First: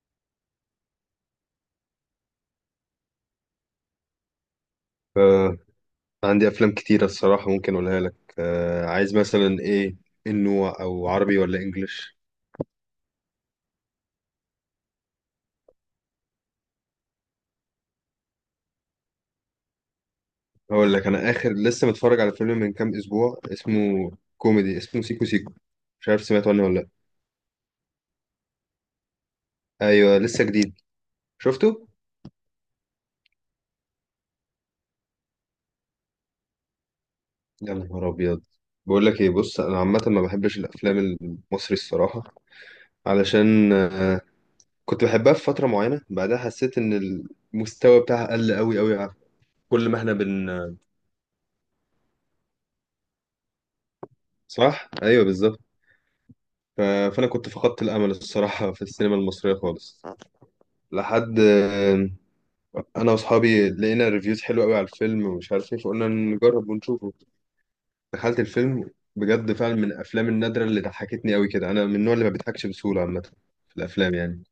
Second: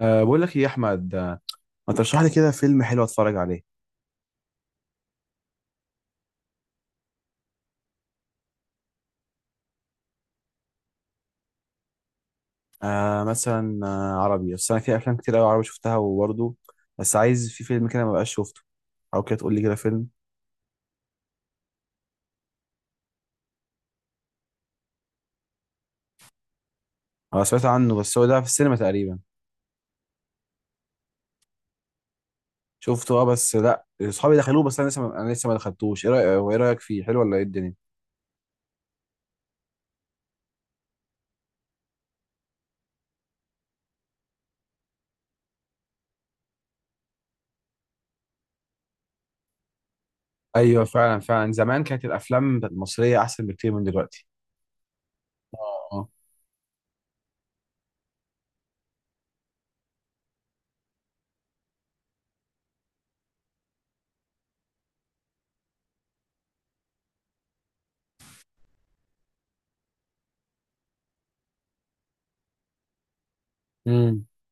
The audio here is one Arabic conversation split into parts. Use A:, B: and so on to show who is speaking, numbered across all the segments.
A: بقول لك ايه يا احمد ما ترشح لي كده فيلم حلو اتفرج عليه.
B: آه، عندي أفلام كتيرة الصراحة ممكن أقولها لك. آه، عايز مثلا إيه؟ إنه أو عربي ولا إنجليش؟
A: مثلا عربي، بس انا في افلام كتير قوي عربي شفتها وبرضه بس عايز في فيلم كده ما بقاش شفته او كده تقول لي كده فيلم.
B: هقول لك. أنا آخر لسه متفرج على فيلم من كام أسبوع، اسمه كوميدي، اسمه سيكو سيكو. مش عارف سمعت عنه ولا لأ.
A: انا سمعت عنه، بس هو ده في السينما تقريبا.
B: أيوه لسه جديد. شفته؟
A: شفته، اه، بس لا اصحابي دخلوه، بس انا لسه ما انا لسه ما دخلتوش. ايه رايك؟ وايه رايك فيه حلو ولا ايه الدنيا؟
B: يا نهار أبيض! بقول لك إيه، بص، أنا عامة ما بحبش الأفلام المصري الصراحة، علشان كنت بحبها في فترة معينة، بعدها حسيت إن المستوى بتاعها قل أوي أوي، عارف، كل ما إحنا
A: ايوه، فعلا فعلا، زمان كانت الافلام المصريه احسن بكتير من دلوقتي.
B: صح؟ أيوه
A: اه.
B: بالظبط.
A: آه.
B: ف- فانا كنت فقدت الامل الصراحه في السينما المصريه خالص لحد انا واصحابي لقينا ريفيوز حلوه قوي على الفيلم ومش عارف ايه، فقلنا نجرب ونشوفه. دخلت الفيلم، بجد فعلا من الافلام النادره اللي ضحكتني قوي كده، انا من النوع اللي ما بيضحكش بسهوله عامه في الافلام
A: امم،
B: يعني.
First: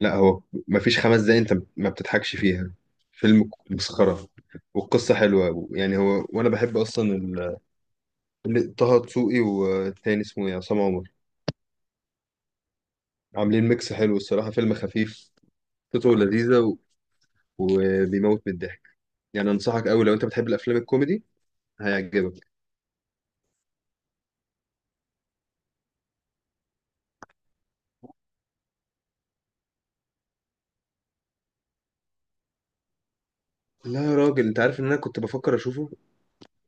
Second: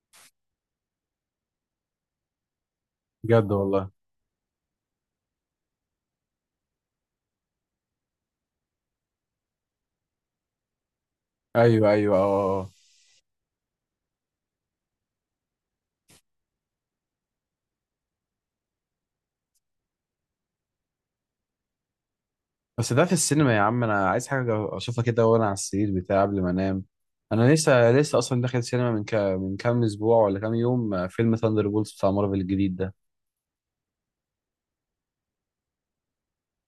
B: لا هو ما فيش خمس دقايق انت ما بتضحكش فيها، فيلم
A: بجد والله.
B: مسخره، والقصه حلوه يعني، هو وانا بحب اصلا طه دسوقي والتاني اسمه ايه عصام عمر،
A: ايوه ايوه، اه، آه، آه.
B: عاملين ميكس حلو الصراحه، فيلم خفيف قصته لذيذه وبيموت من الضحك، يعني انصحك قوي لو انت بتحب الافلام الكوميدي هيعجبك.
A: بس ده في السينما يا عم، انا عايز حاجه اشوفها كده وانا على السرير بتاعي قبل ما انام. انا لسه لسه اصلا داخل سينما من من كام اسبوع ولا كام يوم، فيلم ثاندر بولز بتاع مارفل الجديد ده.
B: لا يا راجل، انت عارف ان انا كنت بفكر اشوفه.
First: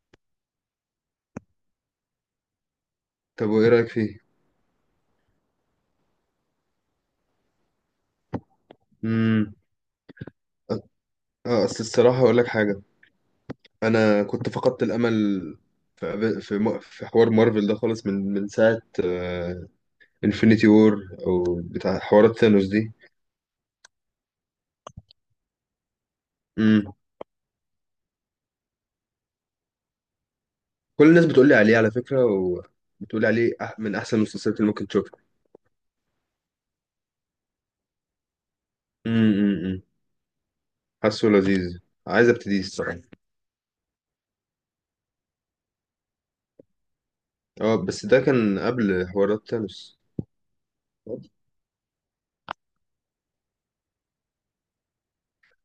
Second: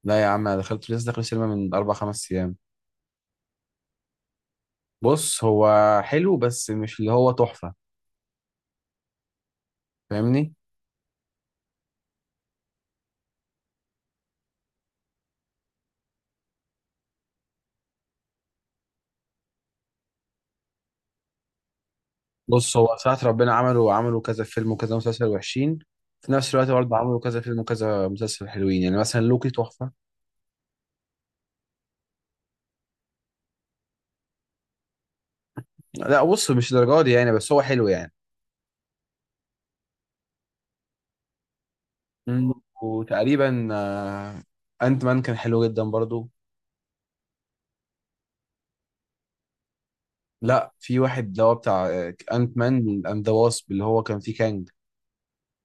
A: لا يا عم، انا دخلت لسه داخل سينما من اربع خمس ايام.
B: طب وايه رايك فيه؟
A: بص هو حلو، بس مش اللي هو تحفه.
B: امم
A: فاهمني؟
B: اه، اصل الصراحه اقول لك حاجه، انا كنت فقدت الامل في حوار مارفل ده خالص من ساعه انفينيتي وور او بتاع حوارات ثانوس
A: بص
B: دي.
A: هو ساعة ربنا عملوا عملوا كذا فيلم وكذا مسلسل وحشين، في نفس الوقت
B: امم
A: برضه عملوا كذا فيلم وكذا مسلسل حلوين. يعني مثلا لوكي تحفه.
B: كل الناس بتقول لي عليه على فكره، وبتقول لي عليه من احسن المسلسلات اللي ممكن تشوفها.
A: لا بص، مش الدرجه دي يعني، بس هو حلو يعني.
B: امم، امم، أمم. حاسه لذيذ، عايز
A: مم.
B: ابتديه الصراحه.
A: وتقريبا انت مان كان حلو جدا برضو.
B: اه بس ده كان قبل حوارات تانوس.
A: لا، في واحد اللي هو بتاع انت مان اند ذا واسب اللي هو كان فيه كانج.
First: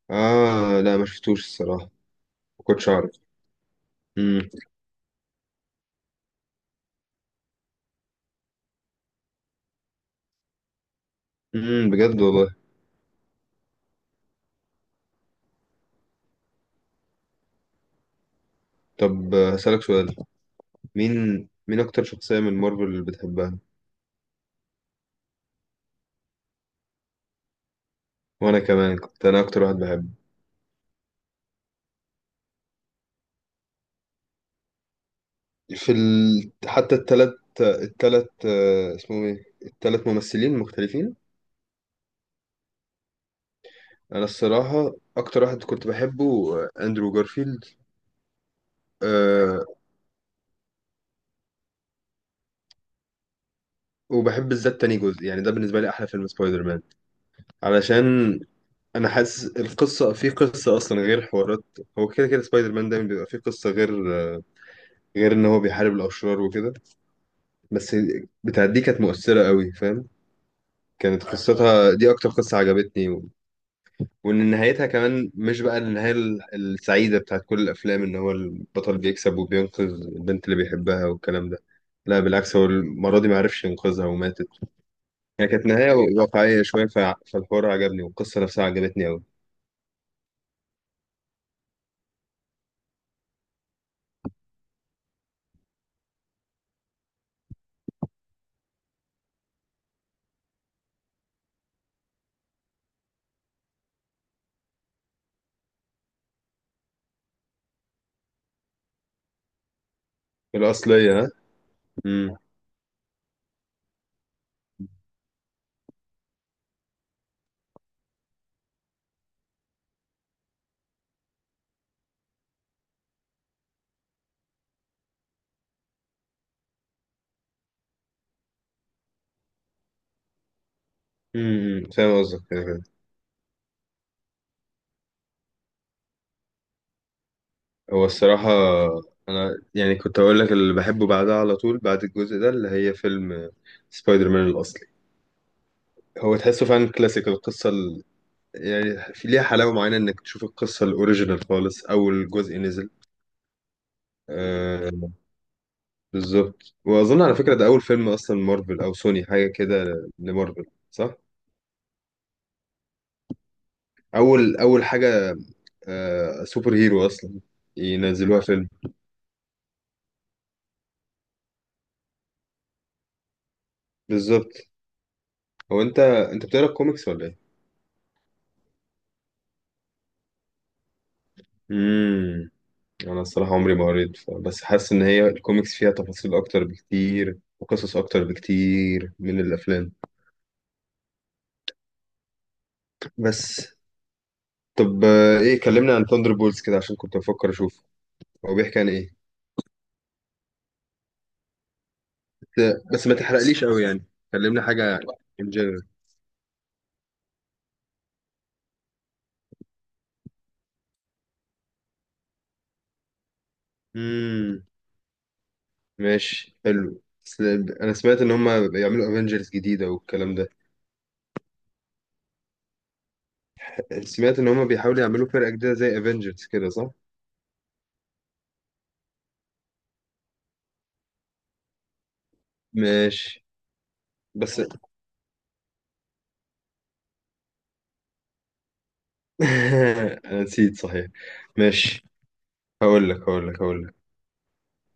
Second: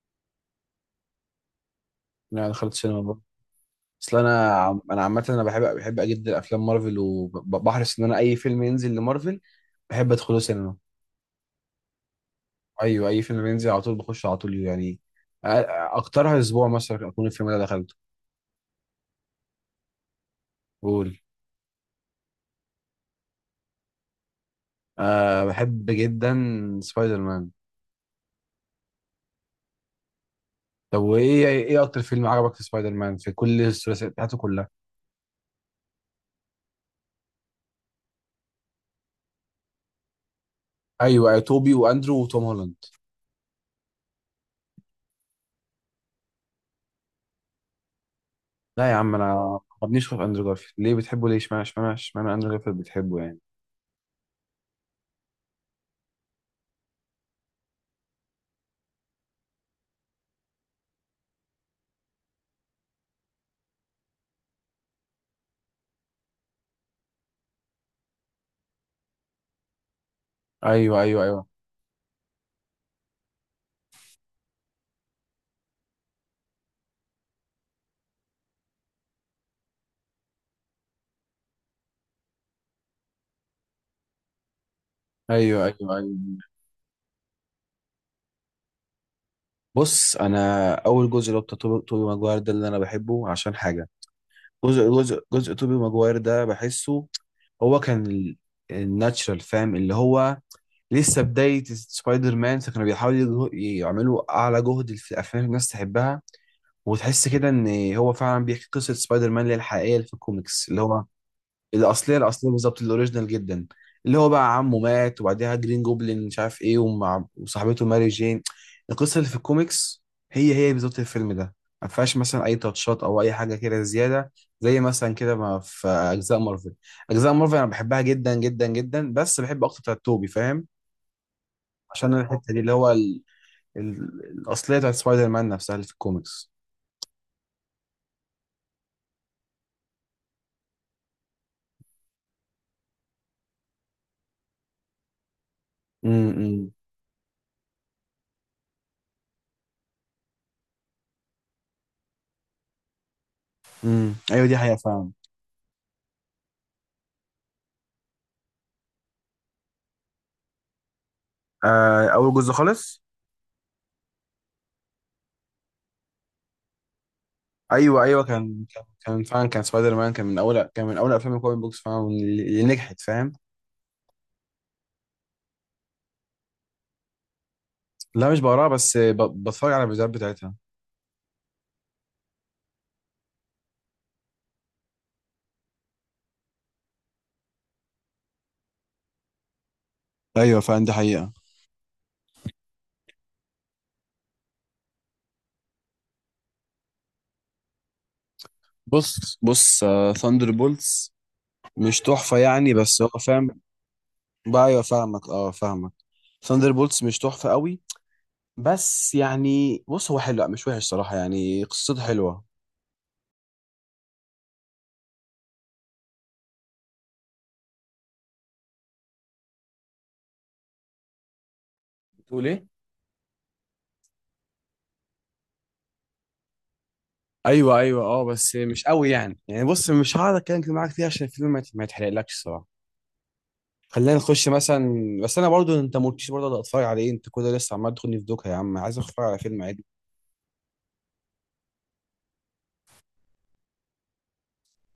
B: اه لا ما شفتوش الصراحة،
A: يعني
B: ما
A: دخلت
B: كنتش
A: السينما
B: اعرف.
A: برضو. اصل
B: امم،
A: انا انا عامه انا بحب بحب جدا افلام مارفل، وبحرص ان انا اي فيلم ينزل لمارفل بحب ادخله سينما.
B: امم. بجد والله.
A: ايوه، اي فيلم ينزل على طول بخش على طول يعني. أ- اكترها اسبوع مثلا اكون الفيلم ده دخلته.
B: طب هسألك سؤال.
A: قول.
B: مين اكتر شخصية من مارفل اللي بتحبها؟
A: أه، بحب جدا سبايدر مان.
B: وانا كمان كنت انا اكتر واحد بحبه.
A: طب وايه ايه اكتر فيلم عجبك في سبايدر مان في كل الثلاثيات بتاعته كلها؟
B: حتى التلات اسمهم ايه التلات ممثلين مختلفين.
A: ايوه، أيوة، توبي واندرو وتوم هولاند.
B: انا الصراحة اكتر واحد كنت بحبه اندرو جارفيلد.
A: لا يا عم، انا
B: أه.
A: ما بنيش في اندرو جارفيلد. ليه بتحبه؟ ليه اشمعنى اشمعنى اندرو جارفيلد بتحبه يعني؟
B: وبحب بالذات تاني جزء، يعني ده بالنسبة لي احلى فيلم سبايدر مان، علشان انا حاسس القصه، في قصه اصلا غير حوارات. هو كده كده سبايدر مان دايما بيبقى في قصه، غير غير ان هو بيحارب الاشرار وكده. بس بتاعت دي كانت مؤثره قوي، فاهم؟
A: ايوه ايوه
B: كانت
A: ايوه.
B: قصتها دي اكتر قصه عجبتني وان نهايتها كمان مش بقى النهايه السعيده بتاعت كل الافلام ان هو البطل بيكسب وبينقذ البنت اللي بيحبها والكلام ده. لا بالعكس، هو المره دي ما عرفش ينقذها وماتت، هي
A: ايوه
B: كانت
A: ايوه
B: نهايه
A: ايوه.
B: واقعيه شويه، فالحوار عجبني والقصه نفسها عجبتني قوي.
A: بص، انا اول جزء اللي هو بتاع توبي توبي ماجواير ده اللي انا بحبه عشان حاجه. جزء توبي ماجواير ده بحسه هو كان الناتشرال، فاهم؟ اللي هو لسه بدايه سبايدر مان، فكانوا بيحاولوا يعملوا اعلى جهد في الافلام الناس تحبها وتحس كده ان هو فعلا بيحكي قصه سبايدر مان اللي هي الحقيقيه اللي في الكوميكس، اللي هو
B: الاصليه. ها.
A: الاصليه. الاصليه بالظبط، الاوريجينال جدا. اللي هو بقى عمه مات وبعديها جرين جوبلين مش عارف ايه ومع وصاحبته ماري جين. القصه اللي في الكوميكس هي هي بالظبط الفيلم ده. ما فيهاش مثلا اي تاتشات او اي حاجه كده زياده، زي مثلا كده ما في اجزاء مارفل. اجزاء مارفل انا بحبها جدا جدا جدا، بس بحب اكتر بتاعت توبي، فاهم؟
B: امم،
A: عشان
B: فاهم
A: أنا
B: قصدك
A: الحته دي
B: كده
A: اللي
B: كده.
A: هو ال... الاصليه بتاعت سبايدر مان نفسها اللي في الكوميكس.
B: هو الصراحة أنا يعني كنت أقول لك اللي بحبه بعدها على طول بعد الجزء ده، اللي هي فيلم سبايدر مان الأصلي. هو تحسه
A: امم
B: فعلا كلاسيك، القصة يعني في ليها حلاوة معينة إنك تشوف القصة الأوريجينال خالص، أول جزء نزل.
A: امم، ايوه دي حقيقه فعلا.
B: آه بالظبط. وأظن على فكرة ده أول فيلم أصلا مارفل أو سوني حاجة كده، لمارفل، صح؟
A: آه اول جزء خالص.
B: أول أول حاجة، آه سوبر هيرو أصلا.
A: ايوه ايوه،
B: ينزلوها
A: كان
B: فيلم،
A: كان كان فعلا كان سبايدر مان كان من اول، كان من اول افلام الكوميك بوكس فعلا اللي اللي نجحت، فاهم؟
B: بالظبط. هو أنت بتقرا كوميكس ولا إيه؟
A: لا مش بقراها، بس بتفرج على الفيديوهات بتاعتها.
B: امم انا الصراحه عمري ما قريت بس حاسس ان هي الكوميكس فيها تفاصيل اكتر بكتير وقصص اكتر بكتير من الافلام.
A: ايوه فعلا، دي حقيقة.
B: بس. طب ايه، كلمنا عن ثاندر بولز كده عشان كنت بفكر اشوف، هو بيحكي عن ايه؟
A: بص. ثاندر بولتس مش تحفة يعني،
B: بس
A: بس هو
B: بس ما
A: فاهم.
B: تحرقليش قوي يعني، كلمنا
A: بقى ايوه
B: حاجه
A: فاهمك،
B: ان
A: اه
B: جنرال.
A: فاهمك. ثاندر بولتس مش تحفة قوي، بس يعني بص هو حلو، لا مش وحش صراحة يعني، قصته حلوة.
B: امم ماشي حلو. بس انا سمعت ان هم بيعملوا افنجرز جديده والكلام ده،
A: بتقول ايه؟
B: سمعت ان هم بيحاولوا يعملوا فرقه جديده زي افنجرز كده صح.
A: ايوه ايوه، اه، بس مش قوي يعني. يعني بص، مش هقعد اتكلم كتير معاك فيها عشان الفيلم ما يتحرقلكش الصراحة.
B: ماشي
A: خلينا نخش
B: بس
A: مثلا. بس انا برضو انت ما قلتليش برضو أقدر اتفرج على ايه. انت كده لسه عمال تاخدني في دوكا يا عم، عايز اتفرج على فيلم عادي.
B: انا نسيت صحيح، ماشي. هقول لك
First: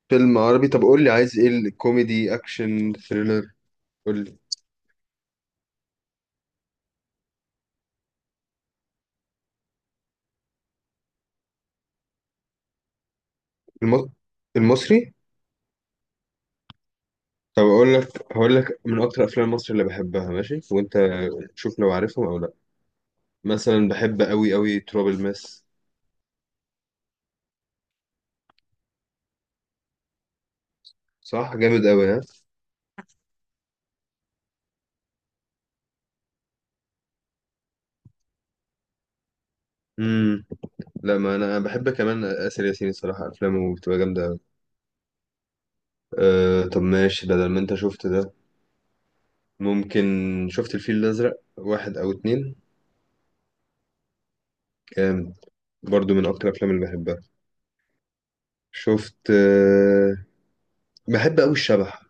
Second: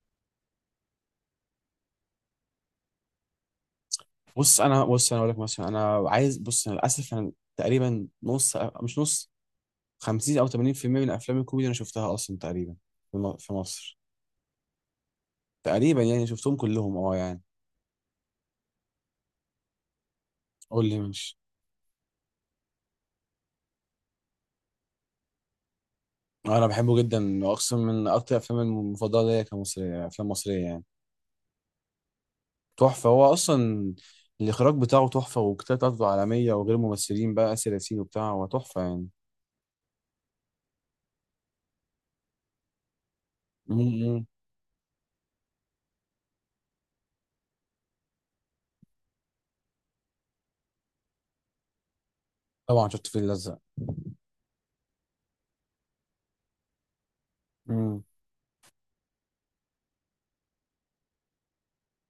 B: فيلم عربي. طب قول لي عايز ايه، الكوميدي اكشن ثريلر؟ قول لي.
A: بص انا، بص انا اقول لك مثلا، انا عايز، بص انا للاسف انا تقريبا نص، مش نص، 50 او 80% من افلام الكوميدي انا شفتها اصلا تقريبا في في مصر.
B: الم... المصري.
A: تقريبا يعني شفتهم كلهم اه يعني.
B: طب اقول لك هقول لك من اكتر افلام مصر اللي بحبها، ماشي،
A: قول
B: وانت
A: لي ماشي.
B: شوف لو عارفهم او لا. مثلا بحب قوي قوي تراب الماس.
A: انا بحبه جدا واقسم، من اكتر افلام المفضله ليا كمصريه، افلام مصريه يعني.
B: صح جامد قوي، ها.
A: تحفه هو اصلا. الاخراج بتاعه تحفه، والكتابه بتاعته عالميه، وغير ممثلين بقى اسر ياسين وبتاع، هو تحفه يعني.
B: امم. لا ما انا بحب كمان اسر ياسين الصراحه، افلامه بتبقى
A: امم.
B: جامده قوي. أه طب ماشي، بدل ما انت شفت ده ممكن شفت الفيل الازرق واحد او اتنين؟
A: طبعا شفت الفيل الازرق.
B: جامد، برضو من اكتر الافلام اللي بحبها.
A: امم.
B: شفت بحب أوي الشبح.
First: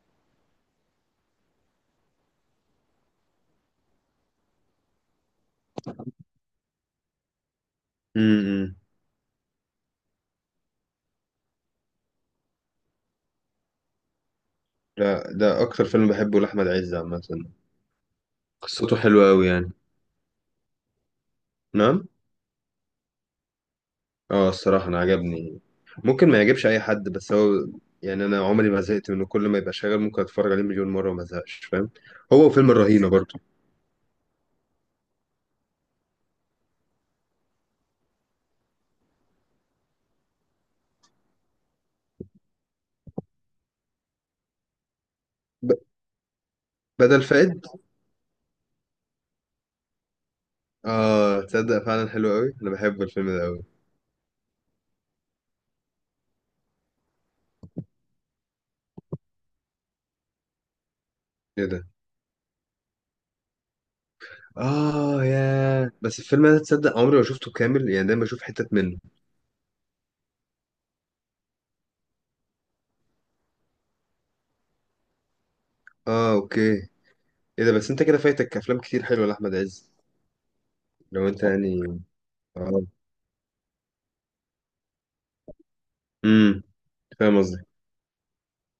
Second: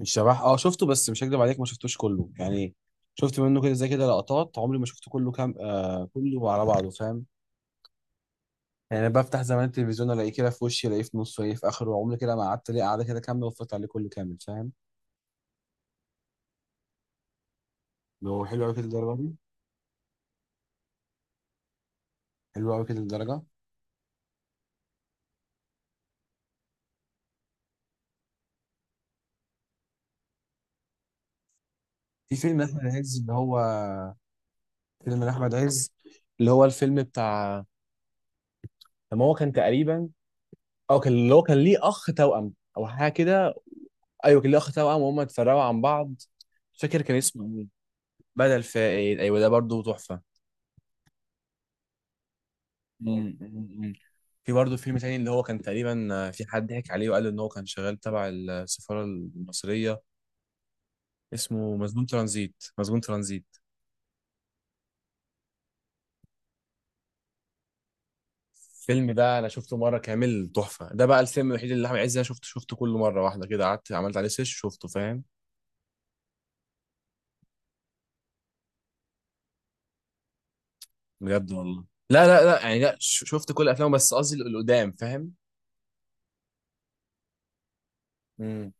A: الشبح اه شفته، بس مش هكدب عليك ما شفتوش كله يعني. شفت منه كده زي كده لقطات، عمري ما شفته كله كام كله على بعضه، فاهم؟
B: امم.
A: يعني بفتح زمان التلفزيون الاقيه كده في وشي، الاقيه في نصه، الاقيه في اخره، عمري كده ما قعدت ليه قعده كده كامله واتفرجت عليه كله كامل، فاهم؟
B: لا ده أكتر فيلم بحبه لأحمد عز عامة،
A: هو حلو قوي كده
B: قصته
A: الدرجه
B: حلوة
A: دي؟
B: أوي يعني. نعم.
A: حلو قوي كده الدرجه.
B: اه الصراحة أنا عجبني، ممكن ما يعجبش أي حد بس هو يعني أنا عمري ما زهقت منه، كل ما يبقى شغال ممكن أتفرج عليه مليون مرة وما أزهقش فاهم.
A: في
B: هو
A: فيلم
B: وفيلم
A: احمد
B: الرهينة
A: عز اللي
B: برضه.
A: هو، فيلم احمد عز اللي هو الفيلم بتاع لما هو كان تقريبا، او كان اللي هو كان ليه اخ توأم او حاجه كده. ايوه كان ليه اخ توأم وهم اتفرقوا
B: ب...
A: عن بعض. مش فاكر كان
B: بدل
A: اسمه
B: فائد.
A: ايه. بدل فائد، ايوه، ده برضه تحفه.
B: اه تصدق فعلا حلو أوي، أنا بحب الفيلم
A: مم،
B: ده أوي.
A: مم، مم. في برضه فيلم تاني اللي هو كان تقريبا في حد ضحك عليه وقال ان هو كان شغال تبع السفاره المصريه،
B: إيه
A: اسمه
B: ده؟
A: مسجون ترانزيت. مسجون ترانزيت
B: اه يا بس الفيلم ده تصدق عمري ما شفته كامل يعني، دايما بشوف حتت منه.
A: الفيلم ده انا شفته مره كامل، تحفه. ده بقى الفيلم الوحيد اللي احمد عز انا شفته شفته كل مره واحده كده، قعدت عملت عليه سيرش شفته، فاهم؟
B: اه اوكي. ايه ده بس انت كده فايتك افلام كتير حلوه لاحمد عز، لو انت
A: بجد
B: يعني.
A: والله، لا لا لا، يعني
B: اه.
A: لا شفت كل افلامه بس قصدي القدام، فاهم؟
B: امم. فاهم قصدي.
A: امم.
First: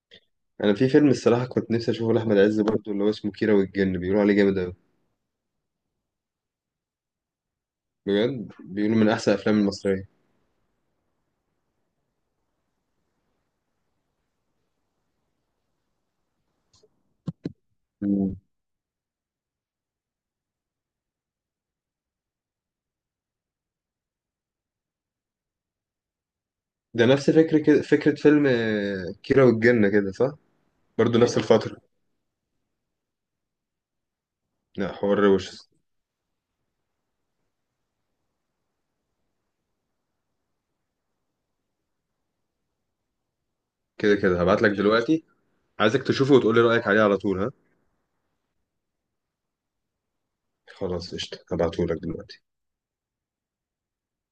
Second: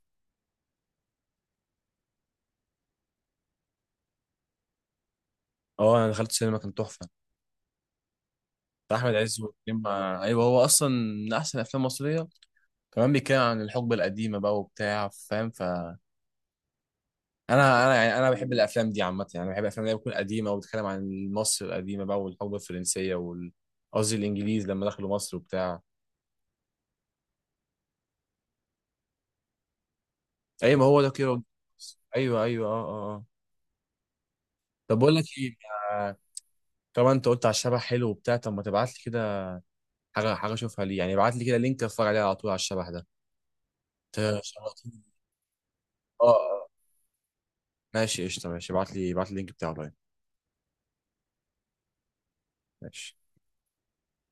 B: انا في فيلم الصراحه كنت نفسي اشوفه لاحمد عز برضه اللي هو اسمه كيرة والجن، بيقولوا عليه جامد قوي،
A: اه انا دخلت السينما كان تحفه،
B: بجد
A: بتاع
B: بيقولوا من
A: احمد
B: احسن
A: عز
B: الافلام
A: وكريم.
B: المصريه.
A: ايوه هو اصلا من احسن افلام مصريه، كمان بيتكلم عن الحقبه القديمه بقى وبتاع، فاهم؟ ف انا انا يعني انا
B: مم.
A: بحب الافلام دي عامه، يعني بحب الافلام اللي هي بتكون قديمه وبتتكلم عن مصر القديمه بقى والحقبه الفرنسيه وال، قصدي الانجليز لما دخلوا مصر وبتاع.
B: ده نفس فكره كده، فكره فيلم كيرة والجن كده صح.
A: ايوه ما هو ده
B: برضه نفس
A: كده.
B: الفتره.
A: ايوه ايوه، اه اه، آه.
B: لا
A: طب بقول
B: حوار
A: لك
B: روش.
A: ايه. آه، طبعا انت قلت على الشبح حلو وبتاع، طب ما تبعت لي كده حاجه حاجه اشوفها ليه يعني. ابعت لي كده لينك اتفرج عليه على طول، على الشبح ده.
B: كده
A: أنت
B: كده هبعت لك
A: شوقتني.
B: دلوقتي. عايزك
A: اه،
B: تشوفه وتقول لي
A: آه.
B: رايك عليه على طول، ها.
A: ماشي، قشطه. ماشي ابعت لي، ابعت لي اللينك بتاعه.
B: خلاص قشطه، هبعته لك دلوقتي.
A: ماشي.